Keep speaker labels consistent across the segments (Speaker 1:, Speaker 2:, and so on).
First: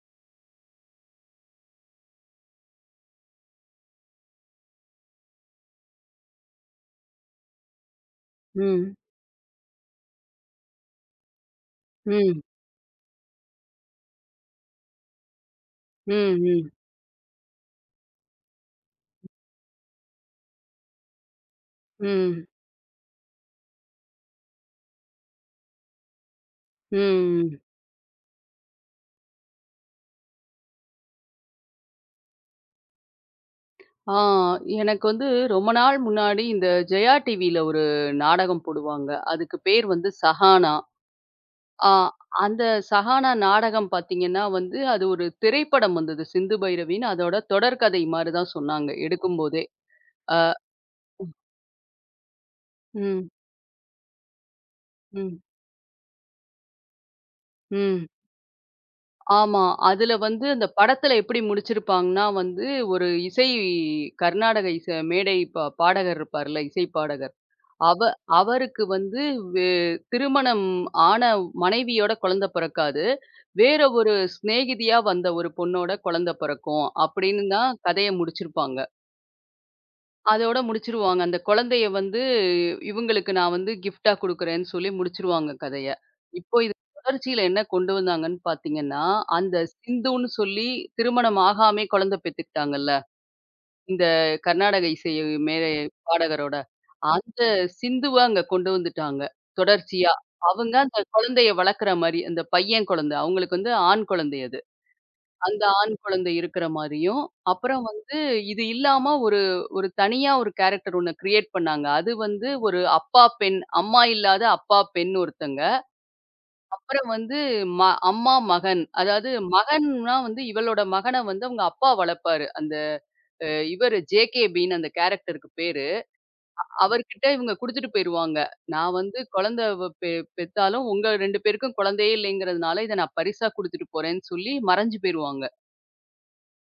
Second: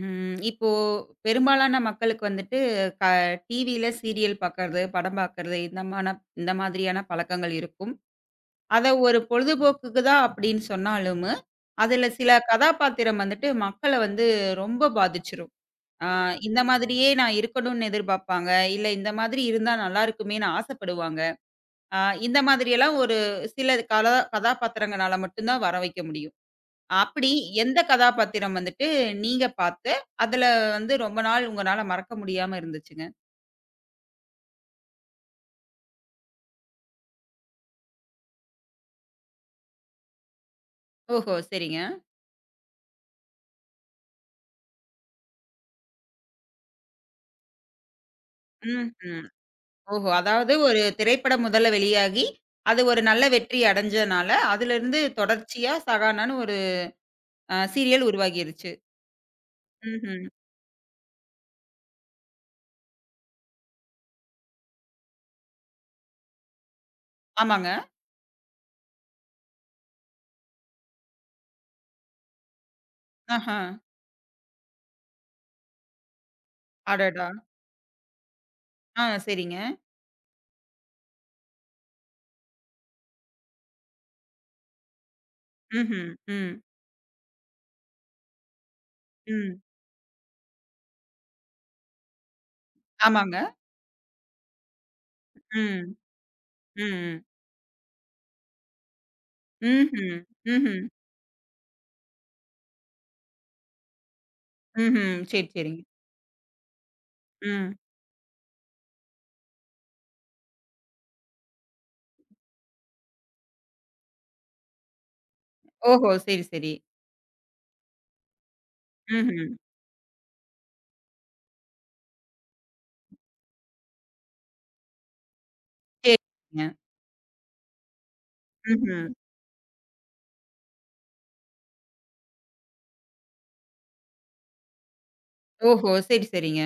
Speaker 1: ம். இப்போ பெரும்பாலான மக்களுக்கு வந்துட்டு க டிவியில சீரியல் பார்க்கறது, படம் பார்க்கறது இந்த மாதிரியான பழக்கங்கள் இருக்கும். அத
Speaker 2: ம்.
Speaker 1: ஒரு பொழுதுபோக்குக்கு தான் அப்படின்னு சொன்னாலும், அதுல சில
Speaker 2: ம்.
Speaker 1: கதாபாத்திரம் வந்துட்டு மக்கள வந்து ரொம்ப பாதிச்சுரும். ஆ
Speaker 2: ம்.
Speaker 1: இந்த
Speaker 2: ம்.
Speaker 1: மாதிரியே நான் இருக்கணும்னு எதிர்பார்ப்பாங்க. இல்ல இந்த மாதிரி இருந்தா நல்லா இருக்குமேன்னு ஆசைப்படுவாங்க. ஆ இந்த
Speaker 2: ம்.
Speaker 1: மாதிரியெல்லாம் ஒரு சில கதாபாத்திரங்கனால மட்டும் தான் வர வைக்க முடியும். அப்படி
Speaker 2: ம்.
Speaker 1: எந்த கதாபாத்திரம் வந்துட்டு நீங்க பார்த்து, அதுல வந்து ரொம்ப நாள் உங்கனால மறக்க முடியாம இருந்துச்சுங்க?
Speaker 2: ஆ எனக்கு வந்து ரொம்ப நாள் முன்னாடி இந்த ஜெயா டிவில ஒரு நாடகம் போடுவாங்க. அதுக்கு பேர் வந்து "சஹானா".
Speaker 1: ஓஹோ! சரிங்க.
Speaker 2: ஆ அந்த "சஹானா" நாடகம் பார்த்தீங்கன்னா வந்து, அது ஒரு திரைப்படம் வந்தது சிந்து பைரவின்னு. அதோட தொடர்கதை மாரி தான் சொன்னாங்க
Speaker 1: ம்ஹ்ம்.
Speaker 2: எடுக்கும்போதே.
Speaker 1: ஓஹோ!
Speaker 2: அ
Speaker 1: அதாவது ஒரு திரைப்படம் முதல்ல வெளியாகி, அது ஒரு நல்ல
Speaker 2: ம்.
Speaker 1: வெற்றி அடைஞ்சனால, அதிலிருந்து
Speaker 2: ம்.
Speaker 1: தொடர்ச்சியா சகானான்னு ஒரு
Speaker 2: ம்.
Speaker 1: சீரியல் உருவாகிருச்சு.
Speaker 2: ஆமா. அதுல
Speaker 1: ம்ஹ்ம்.
Speaker 2: வந்து அந்த படத்துல எப்படி முடிச்சிருப்பாங்கன்னா வந்து, ஒரு இசை கர்நாடக இசை மேடை பாடகர் இருப்பார்ல, இசை பாடகர்.
Speaker 1: ஆமாங்க.
Speaker 2: அவ அவருக்கு வந்து வே திருமணம் ஆன மனைவியோட குழந்தை பிறக்காது.
Speaker 1: ஆஹா!
Speaker 2: வேற ஒரு சிநேகிதியா வந்த ஒரு பொண்ணோட குழந்தை பிறக்கும்.
Speaker 1: அடடா!
Speaker 2: அப்படின்னு தான் கதைய முடிச்சிருப்பாங்க.
Speaker 1: ஆ சரிங்க.
Speaker 2: அதோட முடிச்சிருவாங்க. அந்த குழந்தைய வந்து இவங்களுக்கு நான் வந்து கிஃப்ட்டா குடுக்குறேன்னு சொல்லி முடிச்சிருவாங்க கதைய.
Speaker 1: ம்ஹ்ம். ம்.
Speaker 2: இப்போ இது தொடர்ச்சியில என்ன கொண்டு வந்தாங்கன்னு பார்த்தீங்கன்னா,
Speaker 1: ம்.
Speaker 2: அந்த
Speaker 1: ம்.
Speaker 2: சிந்துன்னு சொல்லி திருமணம் ஆகாமயே குழந்தை பெத்துக்கிட்டாங்கல்ல.
Speaker 1: ஆமாங்க.
Speaker 2: இந்த கர்நாடக இசை
Speaker 1: ம்.
Speaker 2: மேலே
Speaker 1: ம்.
Speaker 2: பாடகரோட.
Speaker 1: ம்.
Speaker 2: அந்த சிந்துவ அங்க கொண்டு வந்துட்டாங்க. தொடர்ச்சியா.
Speaker 1: ம்ஹ்ம்.
Speaker 2: அவங்க
Speaker 1: ம்ஹ்ம்.
Speaker 2: அந்த குழந்தைய வளர்க்குற மாரி, அந்த பையன் குழந்தை. அவங்களுக்கு வந்து ஆண் குழந்தை அது.
Speaker 1: ம்ஹ்ம். சரி,
Speaker 2: அந்த
Speaker 1: சரிங்க.
Speaker 2: ஆண் குழந்தை இருக்கிற மாரியும்,
Speaker 1: ம்.
Speaker 2: அப்புறம் வந்து இது இல்லாம ஒரு ஒரு தனியா ஒரு கேரக்டர் ஒண்ணு கிரியேட் பண்ணாங்க. அது வந்து ஒரு அப்பா, பெண். அம்மா இல்லாத அப்பா, பெண் ஒருத்தங்க.
Speaker 1: ஓஹோ! சரி, சரி.
Speaker 2: அப்புறம் வந்து ம அம்மா, மகன். அதாவது
Speaker 1: ம்ஹ்ம்.
Speaker 2: மகன்னா வந்து இவளோட மகன வந்து அவங்க அப்பா வளர்ப்பாரு. அந்த இவரு ஜேகேபின்னு அந்த கேரக்டருக்கு பேரு.
Speaker 1: சரிங்க.
Speaker 2: அவர்கிட்ட இவங்க குடுத்துட்டு போயிருவாங்க. நான்
Speaker 1: ம்ஹ்ம்.
Speaker 2: வந்து குழந்தை வ பெ பெத்தாலும் உங்க 2 பேருக்கும் குழந்தையே இல்லைங்கிறதுனால, இத நான் பரிசா குடுத்துட்டு போறேன்னு சொல்லி மறைஞ்சு போயிருவாங்க.
Speaker 1: ஓஹோ! சரி, சரிங்க.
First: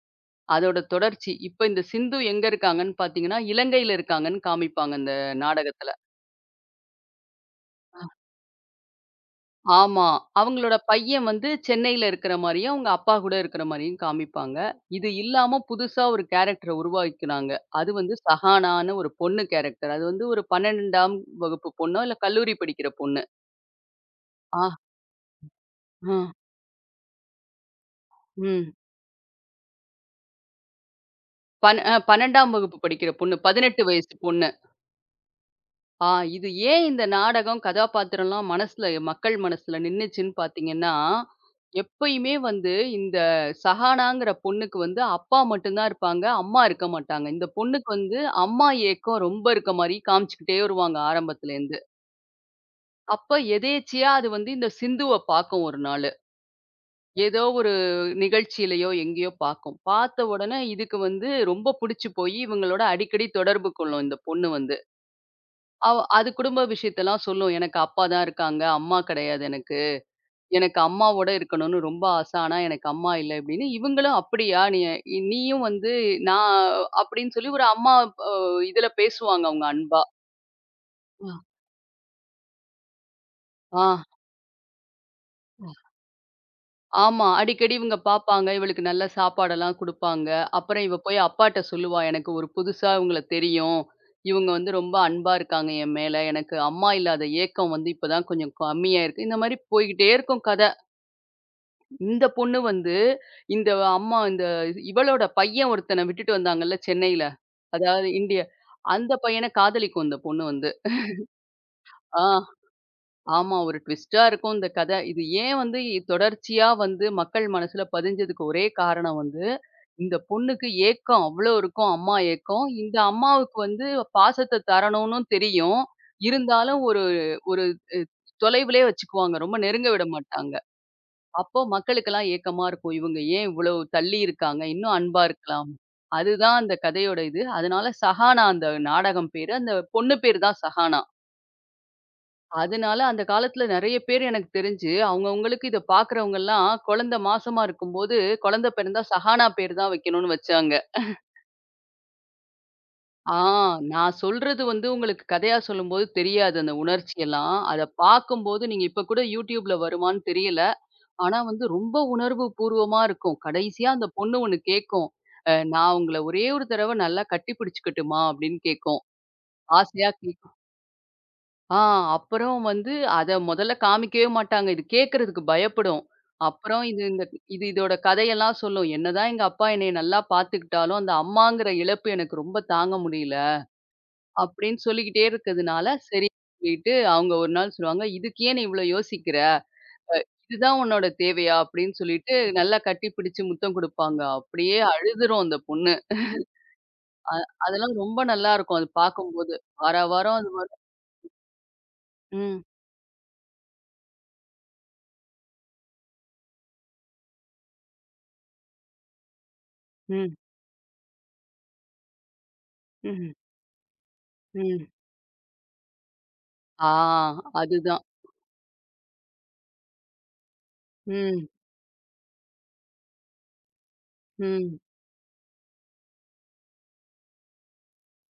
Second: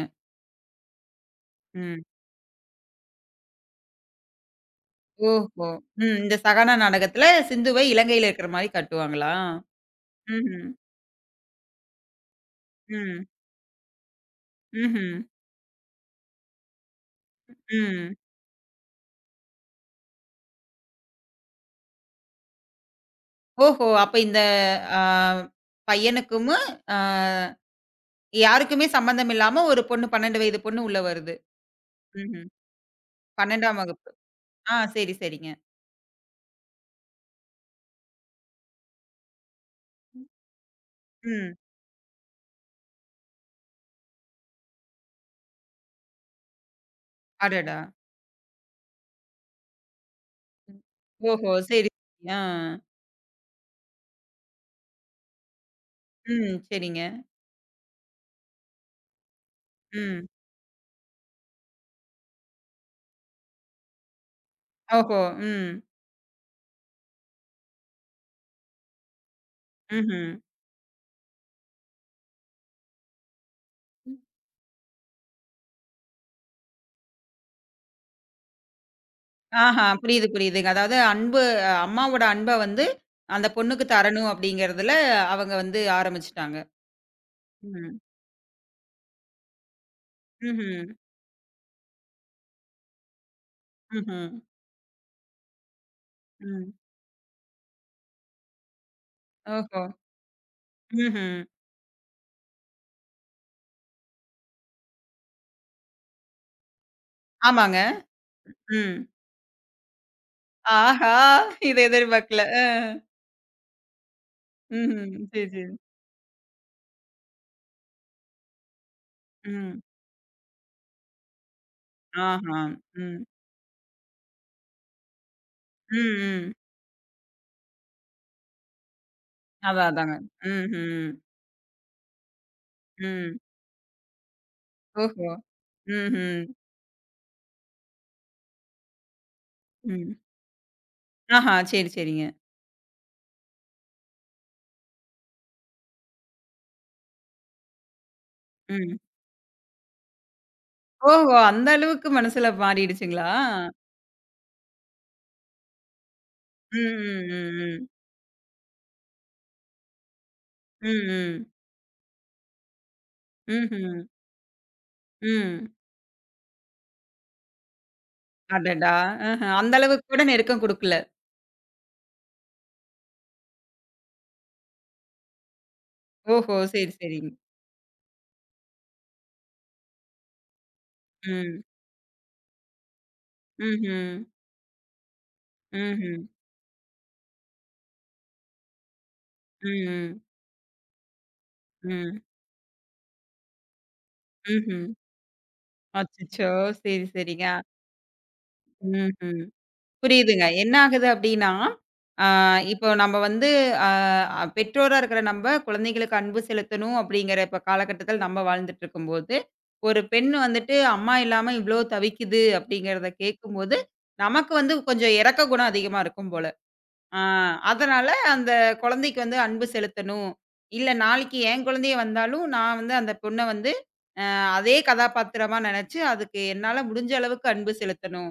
Speaker 2: அதோட தொடர்ச்சி. இப்ப இந்த
Speaker 1: ம்.
Speaker 2: சிந்து எங்க இருக்காங்கன்னு பார்த்தீங்கன்னா, இலங்கையில இருக்காங்கன்னு காமிப்பாங்க அந்த
Speaker 1: ஓஹோ!
Speaker 2: நாடகத்துல.
Speaker 1: ம். இந்த சகானா நாடகத்துல சிந்துவை இலங்கையில இருக்கிற மாரி காட்டுவாங்களா?
Speaker 2: ஆமா.
Speaker 1: ம்ஹ்ம்.
Speaker 2: அவங்களோட பையன் வந்து சென்னையில இருக்கிற மாரியும், அவங்க அப்பா
Speaker 1: ம்.
Speaker 2: கூட இருக்கிற மாரியும் காமிப்பாங்க. இது
Speaker 1: ம்ஹ்ம்.
Speaker 2: இல்லாம புதுசா ஒரு கேரக்டர உருவாக்கினாங்க. அது
Speaker 1: ம்.
Speaker 2: வந்து சஹானான்னு ஒரு பொண்ணு கேரக்டர். அது வந்து ஒரு 12ஆம் வகுப்பு பொண்ணோ, இல்ல கல்லூரி படிக்கிற பொண்ணு.
Speaker 1: ஓஹோ! அப்ப இந்த
Speaker 2: ஆ,
Speaker 1: ஆ
Speaker 2: அ,
Speaker 1: பையனுக்கும் ஆ
Speaker 2: ம்.
Speaker 1: யாருக்குமே சம்மந்தம் இல்லாம ஒரு பொண்ணு 12 வயது பொண்ணு உள்ள வருது.
Speaker 2: பன் அ
Speaker 1: ம்ஹ்ம்.
Speaker 2: 12ஆம் வகுப்பு படிக்கிற பொண்ணு.
Speaker 1: 12ஆம்
Speaker 2: 18
Speaker 1: வகுப்பு.
Speaker 2: வயசு பொண்ணு.
Speaker 1: ஆ சரி, சரிங்க.
Speaker 2: ஆ இது ஏன் இந்த நாடகம், கதாபாத்திரம்லாம் மக்கள் மனசுல நின்னுச்சுன்னு பார்த்தீங்கன்னா,
Speaker 1: ம்.
Speaker 2: எப்பயுமே வந்து இந்த சஹானாங்கிற பொண்ணுக்கு வந்து அப்பா மட்டும் தான் இருப்பாங்க. அம்மா இருக்க மாட்டாங்க. இந்த
Speaker 1: அடடா!
Speaker 2: பொண்ணுக்கு வந்து அம்மா ஏக்கம் ரொம்ப இருக்க மாரி காமிச்சுக்கிட்டே
Speaker 1: ம்.
Speaker 2: வருவாங்க
Speaker 1: ஓஹோ!
Speaker 2: ஆரம்பத்துலேருந்து.
Speaker 1: சரி. ஆ.
Speaker 2: அப்ப எதேர்ச்சையா அது வந்து இந்த சிந்துவ பார்க்கும் ஒரு நாளு.
Speaker 1: ம். சரிங்க.
Speaker 2: ஏதோ ஒரு நிகழ்ச்சியிலயோ எங்கேயோ பார்க்கும். பார்த்த
Speaker 1: ம்.
Speaker 2: உடனே இதுக்கு வந்து ரொம்ப புடிச்சு போயி இவங்களோட அடிக்கடி தொடர்பு கொள்ளும் இந்த பொண்ணு வந்து.
Speaker 1: ஓஹோ! ம்.
Speaker 2: அது குடும்ப விஷயத்தெல்லாம் சொல்லும். எனக்கு அப்பா தான் இருக்காங்க. அம்மா கிடையாது எனக்கு.
Speaker 1: ம்ஹ்ம்.
Speaker 2: எனக்கு அம்மாவோட இருக்கணும்னு ரொம்ப ஆச. ஆனா எனக்கு அம்மா இல்ல இப்படின்னு. இவங்களும் அப்படியா? நீயும் வந்து நான் அப்படின்னு சொல்லி ஒரு அம்மா அ இதுல பேசுவாங்க அவங்க
Speaker 1: ஆஹா.
Speaker 2: அன்பா.
Speaker 1: புரியுது, புரியுதுங்க. அதாவது அன்பு அம்மாவோட அன்ப வந்து அந்த
Speaker 2: ஆ.
Speaker 1: பொண்ணுக்கு தரணும் அப்படிங்கிறதுல அவங்க வந்து ஆரம்பிச்சுட்டாங்க.
Speaker 2: ஆமா. அடிக்கடி இவங்க
Speaker 1: ம்.
Speaker 2: பார்ப்பாங்க. இவளுக்கு நல்ல சாப்பாடெல்லாம் குடுப்பாங்க. அப்புறம்
Speaker 1: ம்ஹ்ம்.
Speaker 2: இவ போய் அப்பாட்ட சொல்லுவா. எனக்கு ஒரு புதுசா இவங்கள தெரியும்.
Speaker 1: ம்ஹ்ம்.
Speaker 2: இவங்க வந்து ரொம்ப அன்பா இருக்காங்க என் மேல. எனக்கு
Speaker 1: ம்.
Speaker 2: அம்மா இல்லாத ஏக்கம் வந்து இப்ப தான் கொஞ்சம் கம்மியா இருக்கு. இந்த மாரி
Speaker 1: ஓஹோ!
Speaker 2: போய்க்கிட்டே இருக்கும் கத.
Speaker 1: ம்ஹ்ம்.
Speaker 2: இந்த பொண்ணு வந்து, இந்த அம்மா இவளோட பையன் ஒருத்தன விட்டுட்டு வந்தாங்கல்ல சென்னையில.
Speaker 1: ஆமாங்க.
Speaker 2: அதாவது இந்திய
Speaker 1: ம்.
Speaker 2: அந்த பையன காதலிக்கும் இந்த பொண்ணு வந்து.
Speaker 1: ஆஹா! இத
Speaker 2: ஆ
Speaker 1: எதிர்பார்க்கல.
Speaker 2: ஆமா. ஒரு ட்விஸ்ட்டா இருக்கும் இந்த கத.
Speaker 1: ம்ஹ்ம்.
Speaker 2: இது
Speaker 1: சரி,
Speaker 2: ஏன்
Speaker 1: சரி.
Speaker 2: வந்து தொடர்ச்சியா வந்து மக்கள் மனசுல பதிஞ்சதுக்கு ஒரே காரணம் வந்து,
Speaker 1: ம்.
Speaker 2: இந்த பொண்ணுக்கு ஏக்கம் அவ்ளோ இருக்கும். அம்மா
Speaker 1: ஆஹா!
Speaker 2: ஏக்கம். இந்த
Speaker 1: ம்.
Speaker 2: அம்மாவுக்கு வந்து பாசத்த தரணும்னு தெரியும்.
Speaker 1: ம், ம்.
Speaker 2: இருந்தாலும் ஒரு ஒரு தொலைவிலே வச்சுக்குவாங்க. ரொம்ப நெருங்க
Speaker 1: அதான்,
Speaker 2: விட
Speaker 1: அதாங்க.
Speaker 2: மாட்டாங்க.
Speaker 1: ம்ஹ்ம்.
Speaker 2: அப்போ மக்களுக்கெல்லாம் ஏக்கமா இருக்கும். இவங்க
Speaker 1: ம்.
Speaker 2: ஏன் இவ்வளவு தள்ளி இருக்காங்க? இன்னும் அன்பா
Speaker 1: ஓஹோ!
Speaker 2: இருக்கலாம்.
Speaker 1: ம்ஹ்ம்.
Speaker 2: அதுதான் அந்த கதையோட இது. அதனால சஹானா அந்த நாடகம் பேரு. அந்த
Speaker 1: ம்.
Speaker 2: பொண்ணு பேரு தான் சஹானா.
Speaker 1: ஆஹா! சரி, சரிங்க.
Speaker 2: அதனால அந்த காலத்துல நெறைய பேர் எனக்கு தெரிஞ்சு, அவங்கவங்களுக்கு இத பார்க்குறவங்கலாம் குழந்தை மாசமா இருக்கும்போது, குழந்தை
Speaker 1: ம்.
Speaker 2: பிறந்தா சஹானா பேரு தான் வைக்கணும்னு வச்சாங்க.
Speaker 1: ஓஹோ! அந்த அளவுக்கு மனசுல மாறிடுச்சுங்களா?
Speaker 2: ஆ நான் சொல்றது வந்து உங்களுக்கு கதையா சொல்லும்போது தெரியாது அந்த
Speaker 1: ம், ம்,
Speaker 2: உணர்ச்சியெல்லாம்.
Speaker 1: ம்,
Speaker 2: அத
Speaker 1: ம்.
Speaker 2: பார்க்கும்போது நீங்க இப்ப கூட YouTubeல வருமான்னு தெரியல.
Speaker 1: ம்,
Speaker 2: ஆனா
Speaker 1: ம்.
Speaker 2: வந்து ரொம்ப உணர்வு பூர்வமா இருக்கும். கடைசியா
Speaker 1: ம்ஹ்ம்.
Speaker 2: அந்த பொண்ணு ஒண்ணு கேட்கும்.
Speaker 1: ம்.
Speaker 2: "நான் உங்கள ஒரே ஒரு தடவ நல்லா கட்டி பிடிச்சுக்கட்டுமா?" அப்படின்னு
Speaker 1: அடடா!
Speaker 2: கேட்கும்.
Speaker 1: ஆஹ. அந்த அளவுக்கு
Speaker 2: ஆசையா
Speaker 1: கூட
Speaker 2: கேட்கும்.
Speaker 1: நெருக்கம் குடுக்கல.
Speaker 2: ஆ அப்புறம் வந்து அத மொதல்ல காமிக்கவே மாட்டாங்க. இது கேட்கறதுக்கு பயப்படும்.
Speaker 1: ஓஹோ!
Speaker 2: அப்புறம்
Speaker 1: சரி,
Speaker 2: இது இந்த
Speaker 1: சரிங்க.
Speaker 2: இதோட கதையெல்லாம் சொல்லும். "என்னதான் எங்க அப்பா என்னைய நல்லா பார்த்துக்கிட்டாலும், அந்த
Speaker 1: ம்.
Speaker 2: அம்மாங்கிற இழப்பு எனக்கு ரொம்ப தாங்க முடியல."
Speaker 1: ம்ஹ்ம்.
Speaker 2: அப்படின்னு சொல்லிக்கிட்டே இருக்கிறதுனால,
Speaker 1: ம்ஹ்ம்.
Speaker 2: சரின்னு சொல்லிட்டு அவங்க ஒரு நாள் சொல்லுவாங்க, "இதுக்கு ஏன் நீ இவ்ளோ யோசிக்கிற?
Speaker 1: ம், ம்.
Speaker 2: இதுதான் உன்னோட தேவையா? அப்படின்னு
Speaker 1: ம்.
Speaker 2: சொல்லிட்டு நல்லா கட்டி பிடிச்சு முத்தம் குடுப்பாங்க. அப்படியே
Speaker 1: ம்ஹ்ம்.
Speaker 2: அழுதுரும் அந்த பொண்ணு.
Speaker 1: அச்சச்சோ! சரி,
Speaker 2: அ
Speaker 1: சரிங்க.
Speaker 2: அதெல்லாம் ரொம்ப நல்லா இருக்கும் அது
Speaker 1: ம்ஹ்ம்.
Speaker 2: பார்க்கும்போது. வாரா வாரம்
Speaker 1: புரியுதுங்க.
Speaker 2: அது வ-
Speaker 1: என்ன ஆகுது அப்டின்னா, ஆ
Speaker 2: ம்,
Speaker 1: இப்போ நம்ம வந்து அ அ பெற்றோரா இருக்கிற நம்ப குழந்தைகளுக்கு அன்பு செலுத்தணும் அப்டிங்கிற இப்ப காலகட்டத்தில நம்ம வாழ்ந்துட்டு இருக்கும்போது, ஒரு பெண்
Speaker 2: ம்,
Speaker 1: வந்துட்டு அம்மா இல்லாம இவ்ளோ தவிக்குது அப்டிங்கிறத
Speaker 2: ம்,
Speaker 1: கேட்கும்போது, நமக்கு வந்து
Speaker 2: ம்.
Speaker 1: கொஞ்சம் இரக்க குணம் அதிகமா இருக்கும் போல.
Speaker 2: ஆ
Speaker 1: ஆ
Speaker 2: அதுதான்.
Speaker 1: அதனால அந்த குழந்தைக்கு வந்து அன்பு செலுத்தணும். இல்ல நாளைக்கு
Speaker 2: ம்,
Speaker 1: என் குழந்தையே வந்தாலும், நான் வந்து அந்த பொண்ண வந்து அ அதே
Speaker 2: ம்,
Speaker 1: கதாபாத்திரமா நெனச்சு, அதுக்கு என்னால முடிஞ்ச அளவுக்கு அன்பு செலுத்தணும்.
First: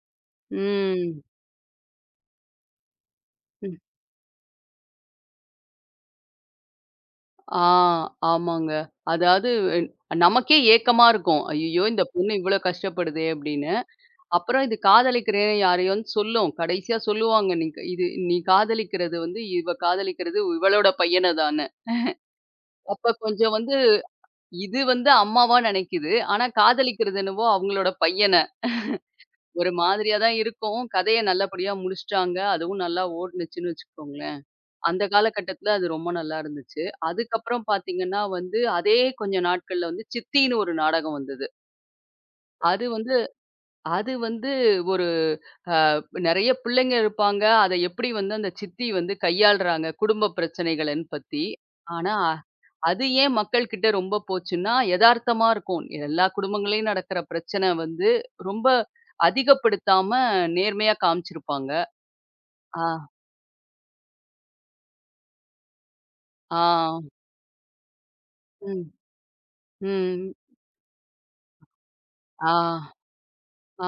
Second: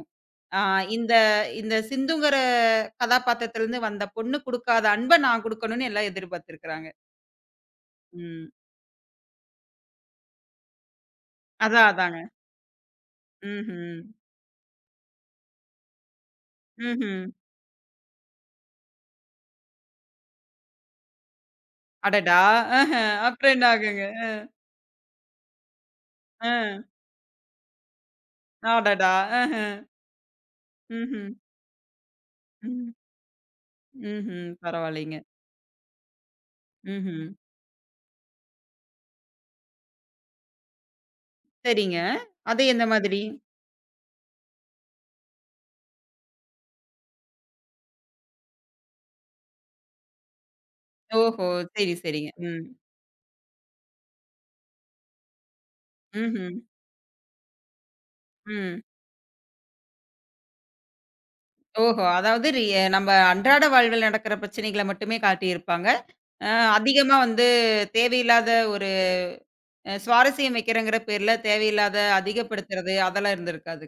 Speaker 1: ஆ இந்த
Speaker 2: ம்,
Speaker 1: இந்த சிந்துங்கிற
Speaker 2: ம்.
Speaker 1: கதாபாத்திரத்திலருந்து வந்த பொண்ணு குடுக்காத அன்ப நான் குடுக்கணும்னு எல்லாம் எதிர்பார்த்திருக்கிறாங்க.
Speaker 2: ஆ
Speaker 1: ம்.
Speaker 2: ஆமாங்க. அதாவது அஹ், நமக்கே ஏக்கமா இருக்கும். ஐயய்யோ!
Speaker 1: அதான்,
Speaker 2: இந்த
Speaker 1: அதாங்க.
Speaker 2: பொண்ணு இவ்வளோ கஷ்டப்படுதே அப்படின்னு.
Speaker 1: ம்ஹ்ம்.
Speaker 2: அப்புறம் இது காதலிக்கிறேன் யாரையோன்னு சொல்லும். கடைசியா
Speaker 1: ம்ஹ்ம்.
Speaker 2: சொல்லுவாங்க. நீ க- இது நீ காதலிக்கிறது வந்து இவ காதலிக்கிறது இவளோட பையன தான.
Speaker 1: அடடா! ஆஹ.
Speaker 2: அப்ப கொஞ்சம்
Speaker 1: அப்புறம் என்ன
Speaker 2: வந்து
Speaker 1: ஆகுங்க?
Speaker 2: இது வந்து அம்மாவா நினைக்குது. ஆனா
Speaker 1: ஆ.
Speaker 2: காதலிக்கிறது என்னவோ அவங்களோட பையன.
Speaker 1: அடடா! ஆஹ.
Speaker 2: ஒரு மாதிரியா தான் இருக்கும். கதைய
Speaker 1: ம்ஹ்ம்.
Speaker 2: நல்லபடியா முடிச்சுட்டாங்க. அதுவும்
Speaker 1: ம்.
Speaker 2: நல்லா ஓடுனுச்சுன்னு வச்சுக்கோங்களேன்.
Speaker 1: ம்ஹ்ம்.
Speaker 2: அந்த
Speaker 1: பரவாயில்லைங்க.
Speaker 2: காலகட்டத்தில அது ரொம்ப நல்லா இருந்துச்சு.
Speaker 1: ம்ஹ்ம்.
Speaker 2: அதுக்கப்புறம் பார்த்தீங்கன்னா வந்து, அதே கொஞ்ச நாட்கள்ல வந்து சித்தின்னு ஒரு நாடகம் வந்தது.
Speaker 1: சரிங்க. அது எந்த
Speaker 2: அது வந்து
Speaker 1: மாதிரி?
Speaker 2: அது வந்து ஒரு நெறைய பிள்ளைங்க இருப்பாங்க. அத எப்படி வந்து அந்த சித்தி வந்து கையாள்றாங்க, குடும்ப பிரச்சனைகளன்னு பத்தி.
Speaker 1: ஓஹோ! சரி,
Speaker 2: ஆனா,
Speaker 1: சரிங்க. ம்.
Speaker 2: அது ஏன் மக்கள்கிட்ட ரொம்ப போச்சுன்னா, எதார்த்தமா இருக்கும். எல்லா
Speaker 1: ம்ஹ்ம்.
Speaker 2: குடும்பங்கள்லயும் நடக்கிற பிரச்சன வந்து ரொம்ப
Speaker 1: ம்.
Speaker 2: அதிகப்படுத்தாம நேர்மையா காமிச்சிருப்பாங்க.
Speaker 1: ஓஹோ! அதாவது
Speaker 2: ஆ,
Speaker 1: நம்ம அன்றாட வாழ்வில் நடக்கிற பிரச்சனைகள மட்டுமே காட்டியிருப்பாங்க. அ
Speaker 2: ஆ,
Speaker 1: அதிகமா வந்து தேவையில்லாத ஒரு
Speaker 2: ம், ம்.
Speaker 1: சுவாரஸ்யம் வைக்கிறங்கிற பேர்ல தேவையில்லாத
Speaker 2: ஆ,
Speaker 1: அதிகப்படுத்துறது அதெல்லாம்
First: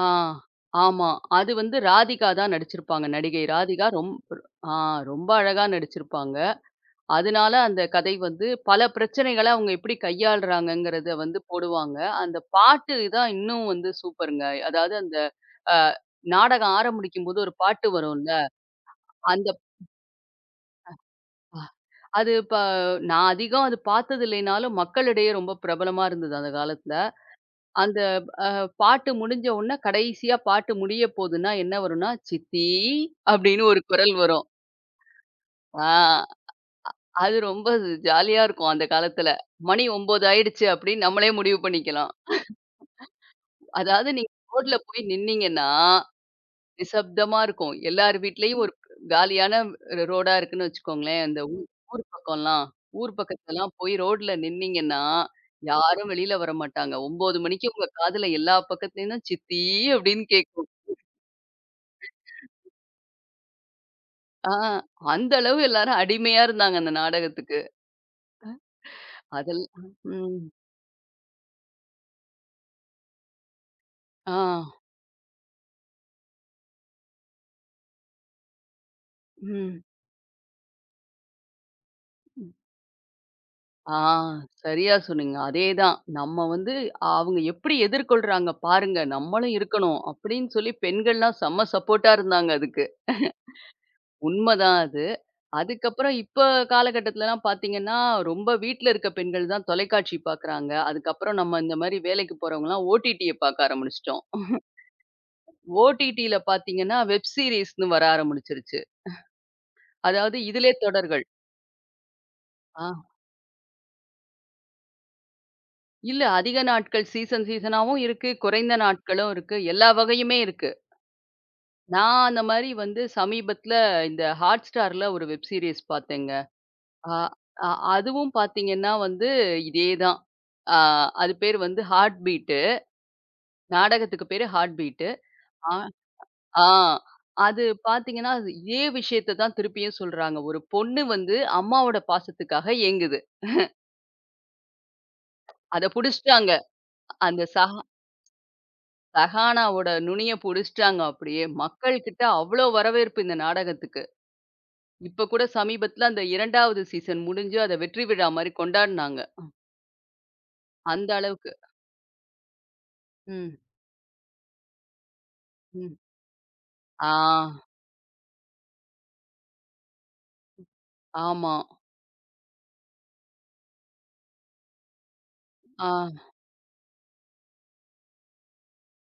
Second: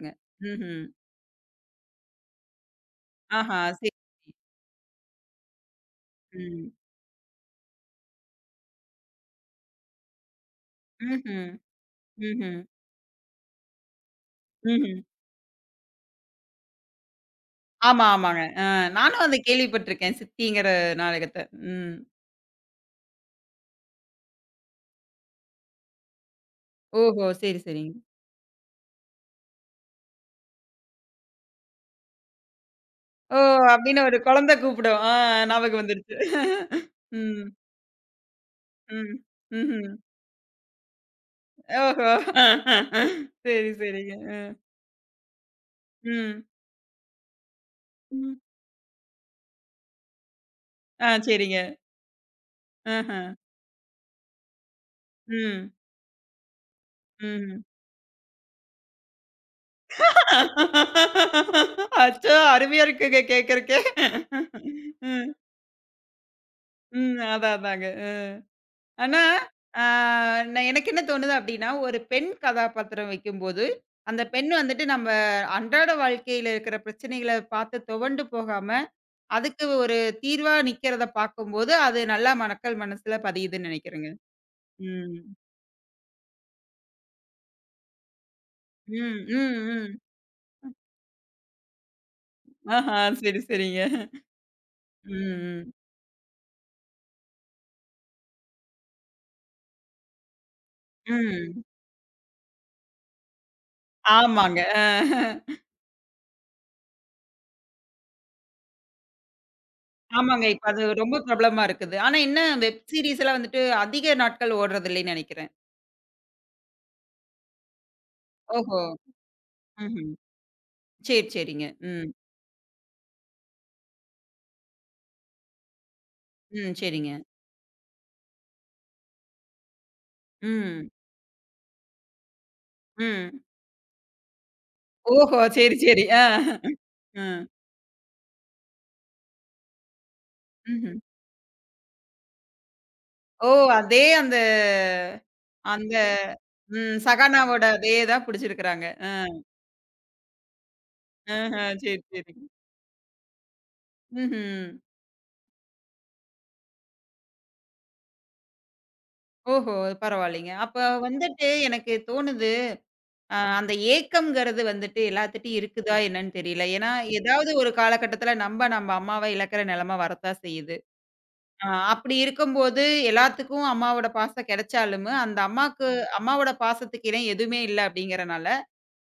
Speaker 2: ஆ.
Speaker 1: ம்ஹ்ம்.
Speaker 2: ஆமா. அது வந்து ராதிகா தான் நடிச்சிருப்பாங்க. நடிகை
Speaker 1: ஆஹா!
Speaker 2: ராதிகா
Speaker 1: சரி.
Speaker 2: ரொம் ஆ ரொம்ப அழகா நடிச்சிருப்பாங்க.
Speaker 1: ம்.
Speaker 2: அதனால அந்த கதை வந்து பல பிரச்சனைகள அவங்க எப்படி கையாளுறாங்கங்கிறத வந்து
Speaker 1: ம்ஹ்ம்.
Speaker 2: போடுவாங்க. அந்த
Speaker 1: ம்ஹ்ம்.
Speaker 2: பாட்டு தான் இன்னும் வந்து சூப்பருங்க. அதாவது
Speaker 1: ம்ஹ்ம்.
Speaker 2: அந்த அ நாடகம் ஆரம்பிக்கும்போது ஒரு பாட்டு
Speaker 1: ஆமா,
Speaker 2: வரும்ல.
Speaker 1: ஆமாங்க. நானும் அத
Speaker 2: அந்த
Speaker 1: கேள்விப்பட்டுருக்கேன். சித்திங்கிற நாடகத்த.
Speaker 2: ப
Speaker 1: ம்.
Speaker 2: அது இப்ப நான் அதிகம் அது பார்த்தது இல்லைனாலும், மக்களிடையே ரொம்ப பிரபலமா இருந்தது அந்த காலத்துல.
Speaker 1: ஓஹோ! சரி, சரிங்க.
Speaker 2: அந்த அ பாட்டு முடிஞ்ச உடனே கடைசியா பாட்டு முடிய போதுன்னா என்ன வரும்னா, "சித்தி"
Speaker 1: ஓ!
Speaker 2: அப்படின்னு ஒரு
Speaker 1: அப்படின்னு
Speaker 2: குரல்
Speaker 1: ஒரு
Speaker 2: வரும்.
Speaker 1: குழந்தை கூப்பிடும். ஆ ஞாபகம்
Speaker 2: ஆ
Speaker 1: வந்துருச்சு.
Speaker 2: அது
Speaker 1: ம்,
Speaker 2: ரொம்ப ஜாலியா இருக்கும் அந்த
Speaker 1: ம்,
Speaker 2: காலத்துல. மணி
Speaker 1: ம்ஹ்ம்.
Speaker 2: 9 ஆயிடுச்சு அப்படின்னு நம்மளே முடிவு பண்ணிக்கலாம்.
Speaker 1: ஓஹோ! சரி,
Speaker 2: அதாவது நீங்க
Speaker 1: சரிங்க.
Speaker 2: ரோட்ல போய் நின்னீங்கன்னா,
Speaker 1: ம்,
Speaker 2: நிசப்தமா இருக்கும். எல்லார்
Speaker 1: ம்.
Speaker 2: வீட்லயும் ஒரு காலியான ரோடா இருக்குன்னு
Speaker 1: ஆ
Speaker 2: வச்சுக்கோங்களேன். அந்த ஊ
Speaker 1: சரிங்க.
Speaker 2: ஊர் பக்கம்லாம்.
Speaker 1: ஆஹ.
Speaker 2: ஊர் பக்கத்துலலாம் போய் ரோட்ல நின்னீங்கன்னா,
Speaker 1: ம்,
Speaker 2: யாரும் வெளில வரமாட்டாங்க. 9:00
Speaker 1: ம்.
Speaker 2: மணிக்கு உங்க காதுல எல்லா பக்கத்துலருந்தும் சித்தி அப்படின்னு கேட்கும்.
Speaker 1: அச்சோ! அருமையா இருக்குங்க கேட்கறக்கே.
Speaker 2: ஆ அந்த
Speaker 1: ம்,
Speaker 2: அளவு எல்லாரும் அடிமையா இருந்தாங்க அந்த
Speaker 1: ம். அதான்,
Speaker 2: நாடகத்துக்கு.
Speaker 1: அதாங்க. ஆனா, ஆ
Speaker 2: அதெல்லாம் ம்.
Speaker 1: நான் எனக்கு என்ன தோணுது அப்படின்னா, ஒரு பெண் கதாபாத்திரம் வைக்கும்போது, அந்த
Speaker 2: ஆ.
Speaker 1: பெண் வந்துட்டு நம்ம அன்றாட வாழ்க்கையில இருக்கிற பிரச்சனைகள பார்த்து துவண்டு போகாம அதுக்கு
Speaker 2: ம்.
Speaker 1: ஒரு தீர்வா நிக்கிறத பார்க்கும்போது, அது நல்லா மக்கள் மனசுல பதியுதுன்னு
Speaker 2: ஆ,
Speaker 1: நெனைக்கிறேங்க.
Speaker 2: சரியா
Speaker 1: ம்.
Speaker 2: சொன்னீங்க. அதேதான். நம்ம வந்து அவங்க எப்படி எதிர்கொள்றாங்க பாருங்க,
Speaker 1: ம், ம்,
Speaker 2: நம்மளும்
Speaker 1: ம்.
Speaker 2: இருக்கணும் அப்படின்னு சொல்லி பெண்கள்லாம் செம்ம சப்போர்ட்டா இருந்தாங்க அதுக்கு.
Speaker 1: ஆஹா, சரி, சரிங்க.
Speaker 2: உண்மதான் அது.
Speaker 1: ம், ம்,
Speaker 2: அதுக்கப்புறம் இப்ப காலகட்டத்துலலாம் பார்த்தீங்கன்னா, ரொம்ப வீட்ல இருக்க பெண்கள் தான் தொலைக்காட்சி பார்க்குறாங்க. அதுக்கப்புறம் நம்ம
Speaker 1: ம்.
Speaker 2: இந்த மாரி வேலைக்கு போறவங்கலாம் ஓடிடிய பார்க்க ஆரம்பிச்சுட்டோம்.
Speaker 1: ஆமாங்க.
Speaker 2: ஓடிடில பார்த்தீங்கன்னா, வெப் சீரிஸ்ன்னு வர ஆரம்பிச்சுருச்சு. அதாவது
Speaker 1: ஆமாங்க. இப்ப
Speaker 2: இதிலே
Speaker 1: அது ரொம்ப
Speaker 2: தொடர்கள்.
Speaker 1: பிரபலமா இருக்குது. ஆனா என்ன வெப்
Speaker 2: ஆ,
Speaker 1: சீரிஸ் எல்லாம் வந்துட்டு அதிக நாட்கள் ஓடுறதில்லைன்னு நெனைக்கிறேன்.
Speaker 2: இல்ல அதிக நாட்கள் சீசன் சீசனாவும் இருக்கு, குறைந்த
Speaker 1: ஓஹோ!
Speaker 2: நாட்களும் இருக்கு. எல்லா
Speaker 1: ம்ஹ்ம்.
Speaker 2: வகையுமே இருக்கு.
Speaker 1: சரி, சரிங்க. ம்,
Speaker 2: நான் அந்த மாரி வந்து சமீபத்தில இந்த Hotstarல ஒரு வெப் சீரிஸ் பார்த்தேங்க.
Speaker 1: ம். சரிங்க.
Speaker 2: அ அ அதுவும் பார்த்தீங்கன்னா வந்து இதே தான். அ
Speaker 1: ம்,
Speaker 2: அது பேரு வந்து ஹார்ட் பீட்டு.
Speaker 1: ம்.
Speaker 2: நாடகத்துக்கு பேரு ஹார்ட் பீட்டு.
Speaker 1: ஓஹோ!
Speaker 2: ஆ
Speaker 1: சரி, சரி. ஆ.
Speaker 2: ஆ
Speaker 1: ம்.
Speaker 2: அது பார்த்தீங்கன்னா, அது இதே விஷயத்த தான் திருப்பியும் சொல்றாங்க. ஒரு
Speaker 1: ம்ஹ்ம்.
Speaker 2: பொண்ணு வந்து அம்மாவோட பாசத்துக்காக ஏங்குது.
Speaker 1: ஓ! அதே அந்த
Speaker 2: அத
Speaker 1: அந்த
Speaker 2: புடிச்சுட்டாங்க.
Speaker 1: ம்.
Speaker 2: அந்த
Speaker 1: சகானாவோட
Speaker 2: சஹா
Speaker 1: அதே தான் புடிச்சிருக்கிறாங்க. அ.
Speaker 2: சஹானாவோட நுனிய புடிச்சுட்டாங்க அப்படியே.
Speaker 1: ஆஹா.
Speaker 2: மக்கள்
Speaker 1: சரி,
Speaker 2: கிட்ட
Speaker 1: சரி.
Speaker 2: அவ்ளோ வரவேற்பு இந்த நாடகத்துக்கு.
Speaker 1: ம்ஹ்ம்.
Speaker 2: இப்ப கூட சமீபத்தில அந்த 2வது சீசன் முடிஞ்சு, அத வெற்றி விழா மாரி கொண்டாடுனாங்க.
Speaker 1: ஓஹோ! பரவாயில்லைங்க. அப்ப
Speaker 2: அந்த
Speaker 1: வந்துட்டு
Speaker 2: அளவுக்கு.
Speaker 1: எனக்கு தோணுது,
Speaker 2: ம்,
Speaker 1: அந்த ஏக்கம்ங்கிறது வந்துட்டு எல்லாத்துட்டயும்
Speaker 2: ம்.
Speaker 1: இருக்குதா என்னன்னு தெரியல. ஏன்னா,
Speaker 2: ஆ,
Speaker 1: ஏதாவது ஒரு காலகட்டத்தில நம்ம அம்மாவ இழக்கிற நிலைமை வரத்தான் செய்யுது.
Speaker 2: ஆமா.
Speaker 1: அ அப்படி இருக்கும்போது எல்லாத்துக்கும் அம்மாவோட பாசம் கிடைச்சாலுமே, அந்த
Speaker 2: ஆ,
Speaker 1: அம்மாக்கு அம்மாவோட பாசத்துக்கு இணை எதுவுமே இல்ல அப்படிங்கிறனால,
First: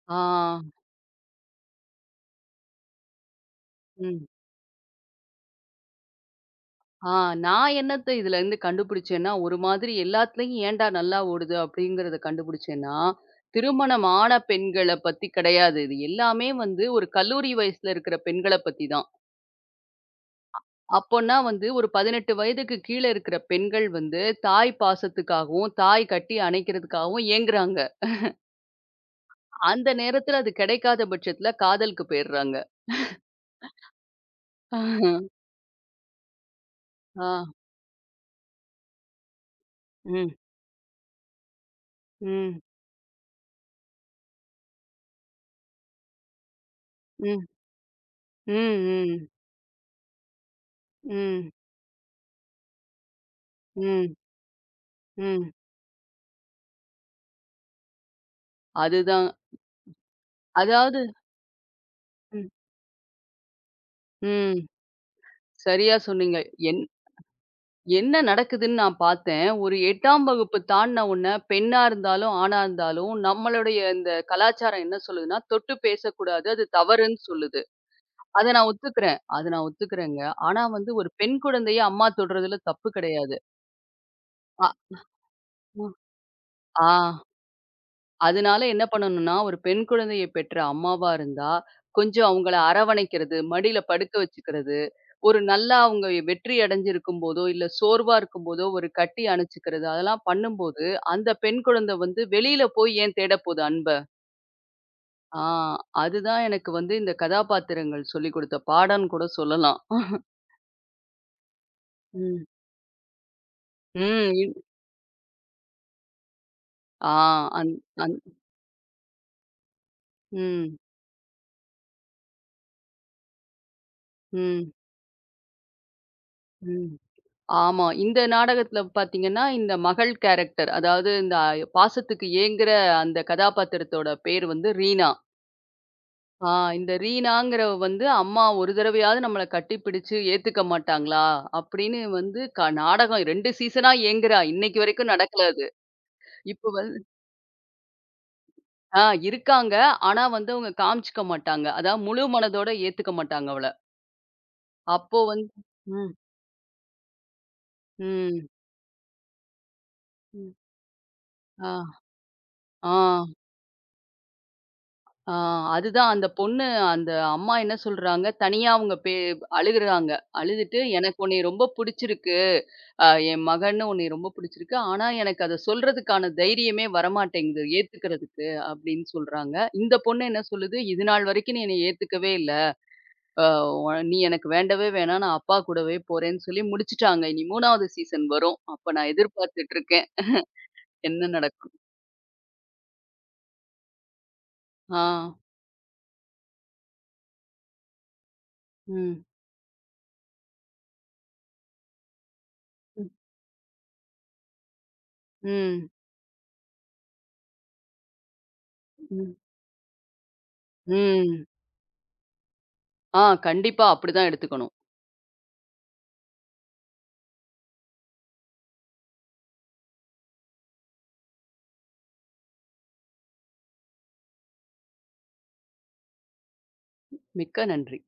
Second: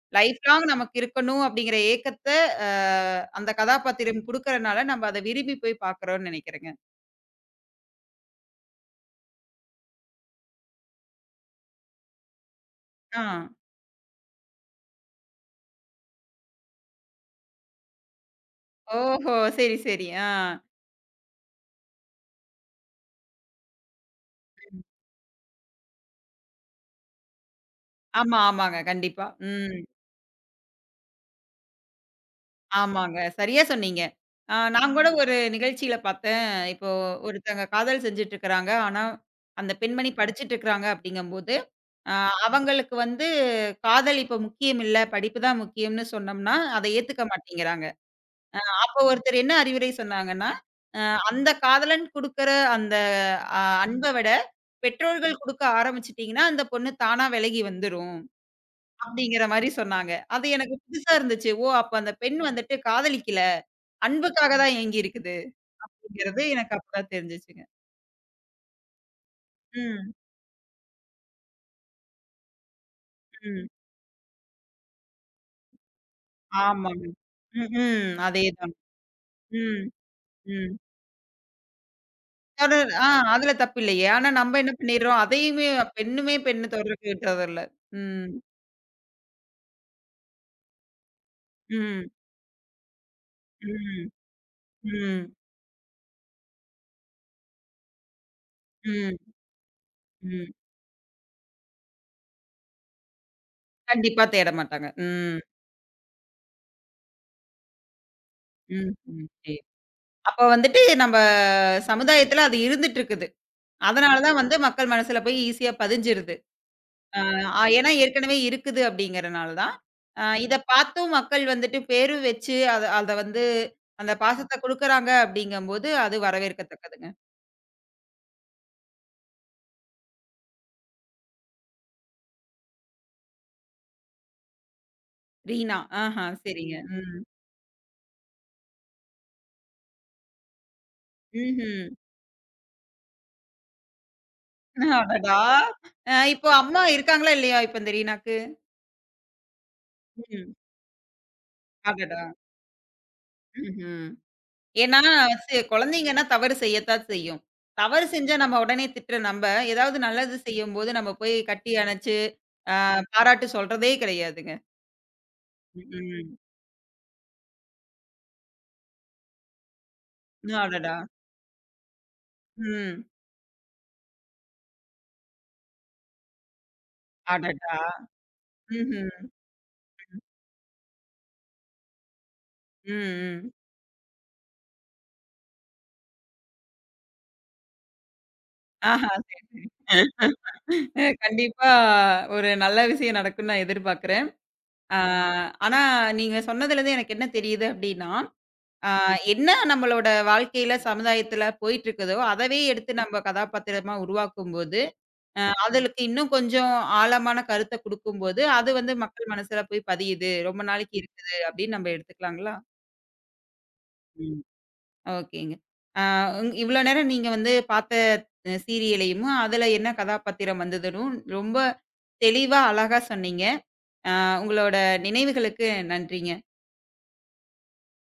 Speaker 2: ஆ,
Speaker 1: லைஃப் லாங் நமக்கு இருக்கணும் அப்படிங்கிற ஏக்கத்த, அ அந்த கதாபாத்திரம்
Speaker 2: ம்.
Speaker 1: குடுக்கறனால, நம்ம அத விரும்பி போய் பார்க்குறோம்னு நினைக்கிறேங்க.
Speaker 2: ஆ நான் என்னத்த இதுலருந்து கண்டுபிடிச்சேன்னா, ஒரு மாதிரி எல்லாத்துலயும் ஏன்டா நல்லா ஓடுது அப்படிங்கிறத கண்டுபிடிச்சேன்னா,
Speaker 1: ஆ.
Speaker 2: திருமணம் ஆன பெண்கள பத்தி கிடையாது இது. எல்லாமே வந்து ஒரு கல்லூரி வயசுல இருக்கிற பெண்கள பத்தி தான்.
Speaker 1: ஓஹோ! சரி, சரி. ஆ.
Speaker 2: அப்போன்னா வந்து ஒரு 18 வயதுக்கு கீழ இருக்கிற பெண்கள் வந்து, தாய் பாசத்துக்காகவும், தாய் கட்டி அணைக்கிறதுக்காகவும் ஏங்குறாங்க.
Speaker 1: ஆமா, ஆமாங்க. கண்டிப்பா. ம்.
Speaker 2: அந்த நேரத்துல அது கிடைக்காத பட்சத்துல காதலுக்கு போயிடுறாங்க.
Speaker 1: ஆமாங்க. சரியா சொன்னீங்க. ஆ நான் கூட ஒரு நிகழ்ச்சியில பார்த்தேன். இப்போ
Speaker 2: ஆ.
Speaker 1: ஒருத்தங்க காதல் செஞ்சுட்டு இருக்கிறாங்க. ஆனா, அந்த பெண்மணி
Speaker 2: ம்.
Speaker 1: படிச்சுட்டு இருக்கிறாங்க அப்படிங்கும்போது, அ
Speaker 2: ம்.
Speaker 1: அவங்களுக்கு வந்து காதல் இப்ப முக்கியம் இல்ல, படிப்பு தான் முக்கியம்னு சொன்னோம்னா, அத ஏத்துக்க
Speaker 2: ம்.
Speaker 1: மாட்டேங்கிறாங்க.
Speaker 2: ம்.
Speaker 1: அப்போ
Speaker 2: ம்.
Speaker 1: ஒருத்தர் என்ன அறிவுரை சொன்னாங்கன்னா, அ
Speaker 2: ம்.
Speaker 1: அந்த காதலன் குடுக்குற அந்த அன்ப
Speaker 2: ம்.
Speaker 1: விட, பெற்றோர்கள்
Speaker 2: ம்.
Speaker 1: குடுக்க ஆரம்பிச்சுட்டீங்கன்னா, அந்த பொண்ணு தானா விலகி வந்துரும்.
Speaker 2: அதுதான்.
Speaker 1: அப்படிங்கிற மாரி சொன்னாங்க. அது எனக்கு
Speaker 2: அதாவது
Speaker 1: புதுசா இருந்துச்சு. ஓ! அப்ப அந்த பெண்
Speaker 2: ம்.
Speaker 1: வந்துட்டு காதலிக்கல. அன்புக்காக
Speaker 2: ம்.
Speaker 1: தான் ஏங்கி இருக்குது.
Speaker 2: சரியா சொன்னீங்க.
Speaker 1: அப்படிங்கிறது எனக்கு
Speaker 2: என்
Speaker 1: அப்பதான் தெரிஞ்சுச்சுங்க.
Speaker 2: என்ன நடக்குதுன்னு நான் பார்த்தேன். ஒரு
Speaker 1: ம்,
Speaker 2: 8ஆம் வகுப்பு தாண்டுன உடனே பெண்ணா இருந்தாலும், ஆணா இருந்தாலும்
Speaker 1: ம்.
Speaker 2: நம்மளுடைய இந்த கலாச்சாரம் என்ன சொல்லுதுன்னா, தொட்டு பேசக்கூடாது. அது
Speaker 1: ஆமாங்க.
Speaker 2: தவறுன்னு சொல்லுது.
Speaker 1: ம், ம்.
Speaker 2: அத நான்
Speaker 1: அதேதான்.
Speaker 2: ஒத்துக்கிறேன். அத நான்
Speaker 1: ம்,
Speaker 2: ஒத்துக்கிறேங்க. ஆனா
Speaker 1: ம்.
Speaker 2: வந்து ஒரு பெண் குழந்தைய அம்மா தொடுறதுல தப்பு
Speaker 1: தொடர் ஆ
Speaker 2: கிடையாது.
Speaker 1: அதுல தப்பில்லையே. ஆனா நம்ம
Speaker 2: அ.
Speaker 1: என்ன பண்ணிடுறோம், அதையுமே
Speaker 2: ம்.
Speaker 1: பெண்ணுமே பெண்ணு
Speaker 2: ஆ.
Speaker 1: தொடர்புகிட்டதில்ல. ம்,
Speaker 2: அதனால என்ன பண்ணணும்னா, ஒரு பெண் குழந்தையை பெற்ற அம்மாவா இருந்தா,
Speaker 1: ம்,
Speaker 2: கொஞ்சம் அவங்கள அரவணைக்கிறது, மடியில
Speaker 1: ம்,
Speaker 2: படுக்க வச்சுக்கிறது,
Speaker 1: ம்,
Speaker 2: ஒரு நல்லா அவங்க வெற்றி அடைஞ்சிருக்கும்போதோ, இல்ல சோர்வா இருக்கும்போதோ, ஒரு
Speaker 1: ம்,
Speaker 2: கட்டி அணைச்சுக்கிறது, அதெல்லாம்
Speaker 1: ம்.
Speaker 2: பண்ணும்போது, அந்த பெண் குழந்தை வந்து வெளியில போய் ஏன் தேட போகுது அன்ப?
Speaker 1: கண்டிப்பா தேட மாட்டாங்க. ம்,
Speaker 2: ஆ அதுதான் எனக்கு வந்து இந்த கதாபாத்திரங்கள் சொல்லிக் கொடுத்த
Speaker 1: ம்,
Speaker 2: பாடம்ன்னு கூட
Speaker 1: ம். சரி.
Speaker 2: சொல்லலாம்.
Speaker 1: அப்ப வந்துட்டு நம்ம
Speaker 2: ம்.
Speaker 1: சமுதாயத்துல அது இருந்துட்டு இருக்குது. அதனால
Speaker 2: ம்.
Speaker 1: தான்
Speaker 2: இன்
Speaker 1: வந்து மக்கள் மனசுல போய் ஈஸியா பதிஞ்சிருது.
Speaker 2: ஆ
Speaker 1: அ அ
Speaker 2: அந்
Speaker 1: ஏன்னா
Speaker 2: அந்
Speaker 1: ஏற்கனவே இருக்குது அப்படிங்கிறனால தான். இத
Speaker 2: ம்.
Speaker 1: பார்த்தும் மக்கள் வந்துட்டு பேரும் வச்சு அத அத வந்து அந்த பாசத்த
Speaker 2: ம்.
Speaker 1: குடுக்குறாங்க அப்படிங்கும்போது, அது
Speaker 2: ம்.
Speaker 1: வரவேற்கத்தக்கதுங்க.
Speaker 2: ஆமா. இந்த நாடகத்துல பாத்தீங்கன்னா, இந்த மகள் கேரக்டர் அதாவது இந்த பாசத்துக்கு ஏங்குற அந்த கதாபாத்திரத்தோட பேர் வந்து ரீனா.
Speaker 1: ரீனா. ஆஹா
Speaker 2: ஆ
Speaker 1: சரிங்க.
Speaker 2: இந்த
Speaker 1: ம்.
Speaker 2: ரீனாங்கிறவ வந்து, "அம்மா ஒரு தடவையாவது நம்மள கட்டிப்பிடிச்சு ஏத்துக்க மாட்டாங்களா?"
Speaker 1: ம்ஹ்ம்.
Speaker 2: அப்படின்னு வந்து நாடகம் 2 சீசனா ஏங்குறா. இன்னைக்கு வரைக்கும்
Speaker 1: அடடா!
Speaker 2: நடக்கல அது.
Speaker 1: இப்போ
Speaker 2: இப்ப
Speaker 1: அம்மா
Speaker 2: வந்து
Speaker 1: இருக்காங்களா இல்லையா? இப்ப இந்த ரீனாக்கு?
Speaker 2: ஆ இருக்காங்க. ஆனா வந்து
Speaker 1: ம்.
Speaker 2: அவங்க காமிச்சுக்க மாட்டாங்க. அதாவது
Speaker 1: அடடா!
Speaker 2: முழு மனதோட ஏத்துக்க மாட்டாங்க அவள.
Speaker 1: ம்ஹ்ம். ஏன்னா
Speaker 2: அப்போ வந்து ம்,
Speaker 1: குழந்தைங்கன்னா தவறு செய்யத்தான் செய்யும். தவறு செஞ்சா
Speaker 2: ம்,
Speaker 1: நம்ம உடனே திட்டுற நம்ப, ஏதாவது நல்லது
Speaker 2: ம்.
Speaker 1: செய்யும்போது நம்ம போய்
Speaker 2: ஆ,
Speaker 1: கட்டி அணைச்சு
Speaker 2: ஆ.
Speaker 1: பாராட்டு சொல்றதே கிடையாதுங்க.
Speaker 2: ஆ
Speaker 1: ம்.
Speaker 2: அதுதான் அந்த
Speaker 1: ம்.
Speaker 2: பொண்ணு அந்த அம்மா என்ன சொல்றாங்க, தனியா அவங்க பே அழுகுறாங்க. அழுதுட்டு,
Speaker 1: அடடா!
Speaker 2: "எனக்கு உன்னைய ரொம்ப புடிச்சிருக்கு.
Speaker 1: ம்.
Speaker 2: என் மகன்னு உன்னைய ரொம்ப புடிச்சிருக்கு. ஆனா, எனக்கு அத சொல்றதுக்கான தைரியமே வரமாட்டேங்குது,
Speaker 1: அடடா!
Speaker 2: ஏத்துக்கிறதுக்கு" அப்படின்னு
Speaker 1: ம்ஹ்ம்.
Speaker 2: சொல்றாங்க. இந்த பொண்ணு என்ன சொல்லுது, "இது நாள் வரைக்கும் நீ என்னைய ஏத்துக்கவே இல்ல.
Speaker 1: ம்,
Speaker 2: அ
Speaker 1: ம்.
Speaker 2: ஒ நீ எனக்கு வேண்டவே வேணாம். நான் அப்பா கூடவே போறேன்னு" சொல்லி முடிச்சுட்டாங்க. இனி 3வது சீசன் வரும். அப்ப நான்
Speaker 1: ஆஹா. சரி,
Speaker 2: எதிர்பார்த்துட்டு
Speaker 1: சரி.
Speaker 2: இருக்கேன்.
Speaker 1: அ
Speaker 2: என்ன
Speaker 1: கண்டிப்பா
Speaker 2: நடக்கும்?
Speaker 1: ஒரு நல்ல விஷயம் நடக்கும்னு நான் எதிர்பார்க்கிறேன். ஆ
Speaker 2: ஆ.
Speaker 1: ஆனா நீங்க சொன்னதுலருந்து எனக்கு என்ன தெரியுது அப்டின்னா, ஆ
Speaker 2: ம்.
Speaker 1: என்ன நம்மளோட வாழ்க்கையில, சமுதாயத்தில போயிட்டுருக்குதோ, அதவே எடுத்து
Speaker 2: ம்.
Speaker 1: நம்ம கதாபாத்திரமா உருவாக்கும்போது,
Speaker 2: ம்.
Speaker 1: அதுக்கு இன்னும் கொஞ்சம் ஆழமான கருத்த குடுக்கும்போது, அது வந்து மக்கள்
Speaker 2: ம்.
Speaker 1: மனசுல போய் பதியுது. ரொம்ப நாளைக்கு இருக்குது
Speaker 2: ம்.
Speaker 1: அப்டின்னு நம்ம எடுத்துக்கலாங்களா?
Speaker 2: ஆ, கண்டிப்பா. அப்படிதான் எடுத்துக்கணும்.
Speaker 1: ஓகேங்க. ஆ இவ்ளோ நேரம் நீங்க வந்து பார்த்த சீரியலையும், அதுல என்ன கதாபாத்திரம் வந்ததுன்னும் ரொம்ப தெளிவா, அழகா சொன்னீங்க. ஆ உங்களோட நினைவுகளுக்கு நன்றிங்க.
Speaker 2: மிக்க நன்றி.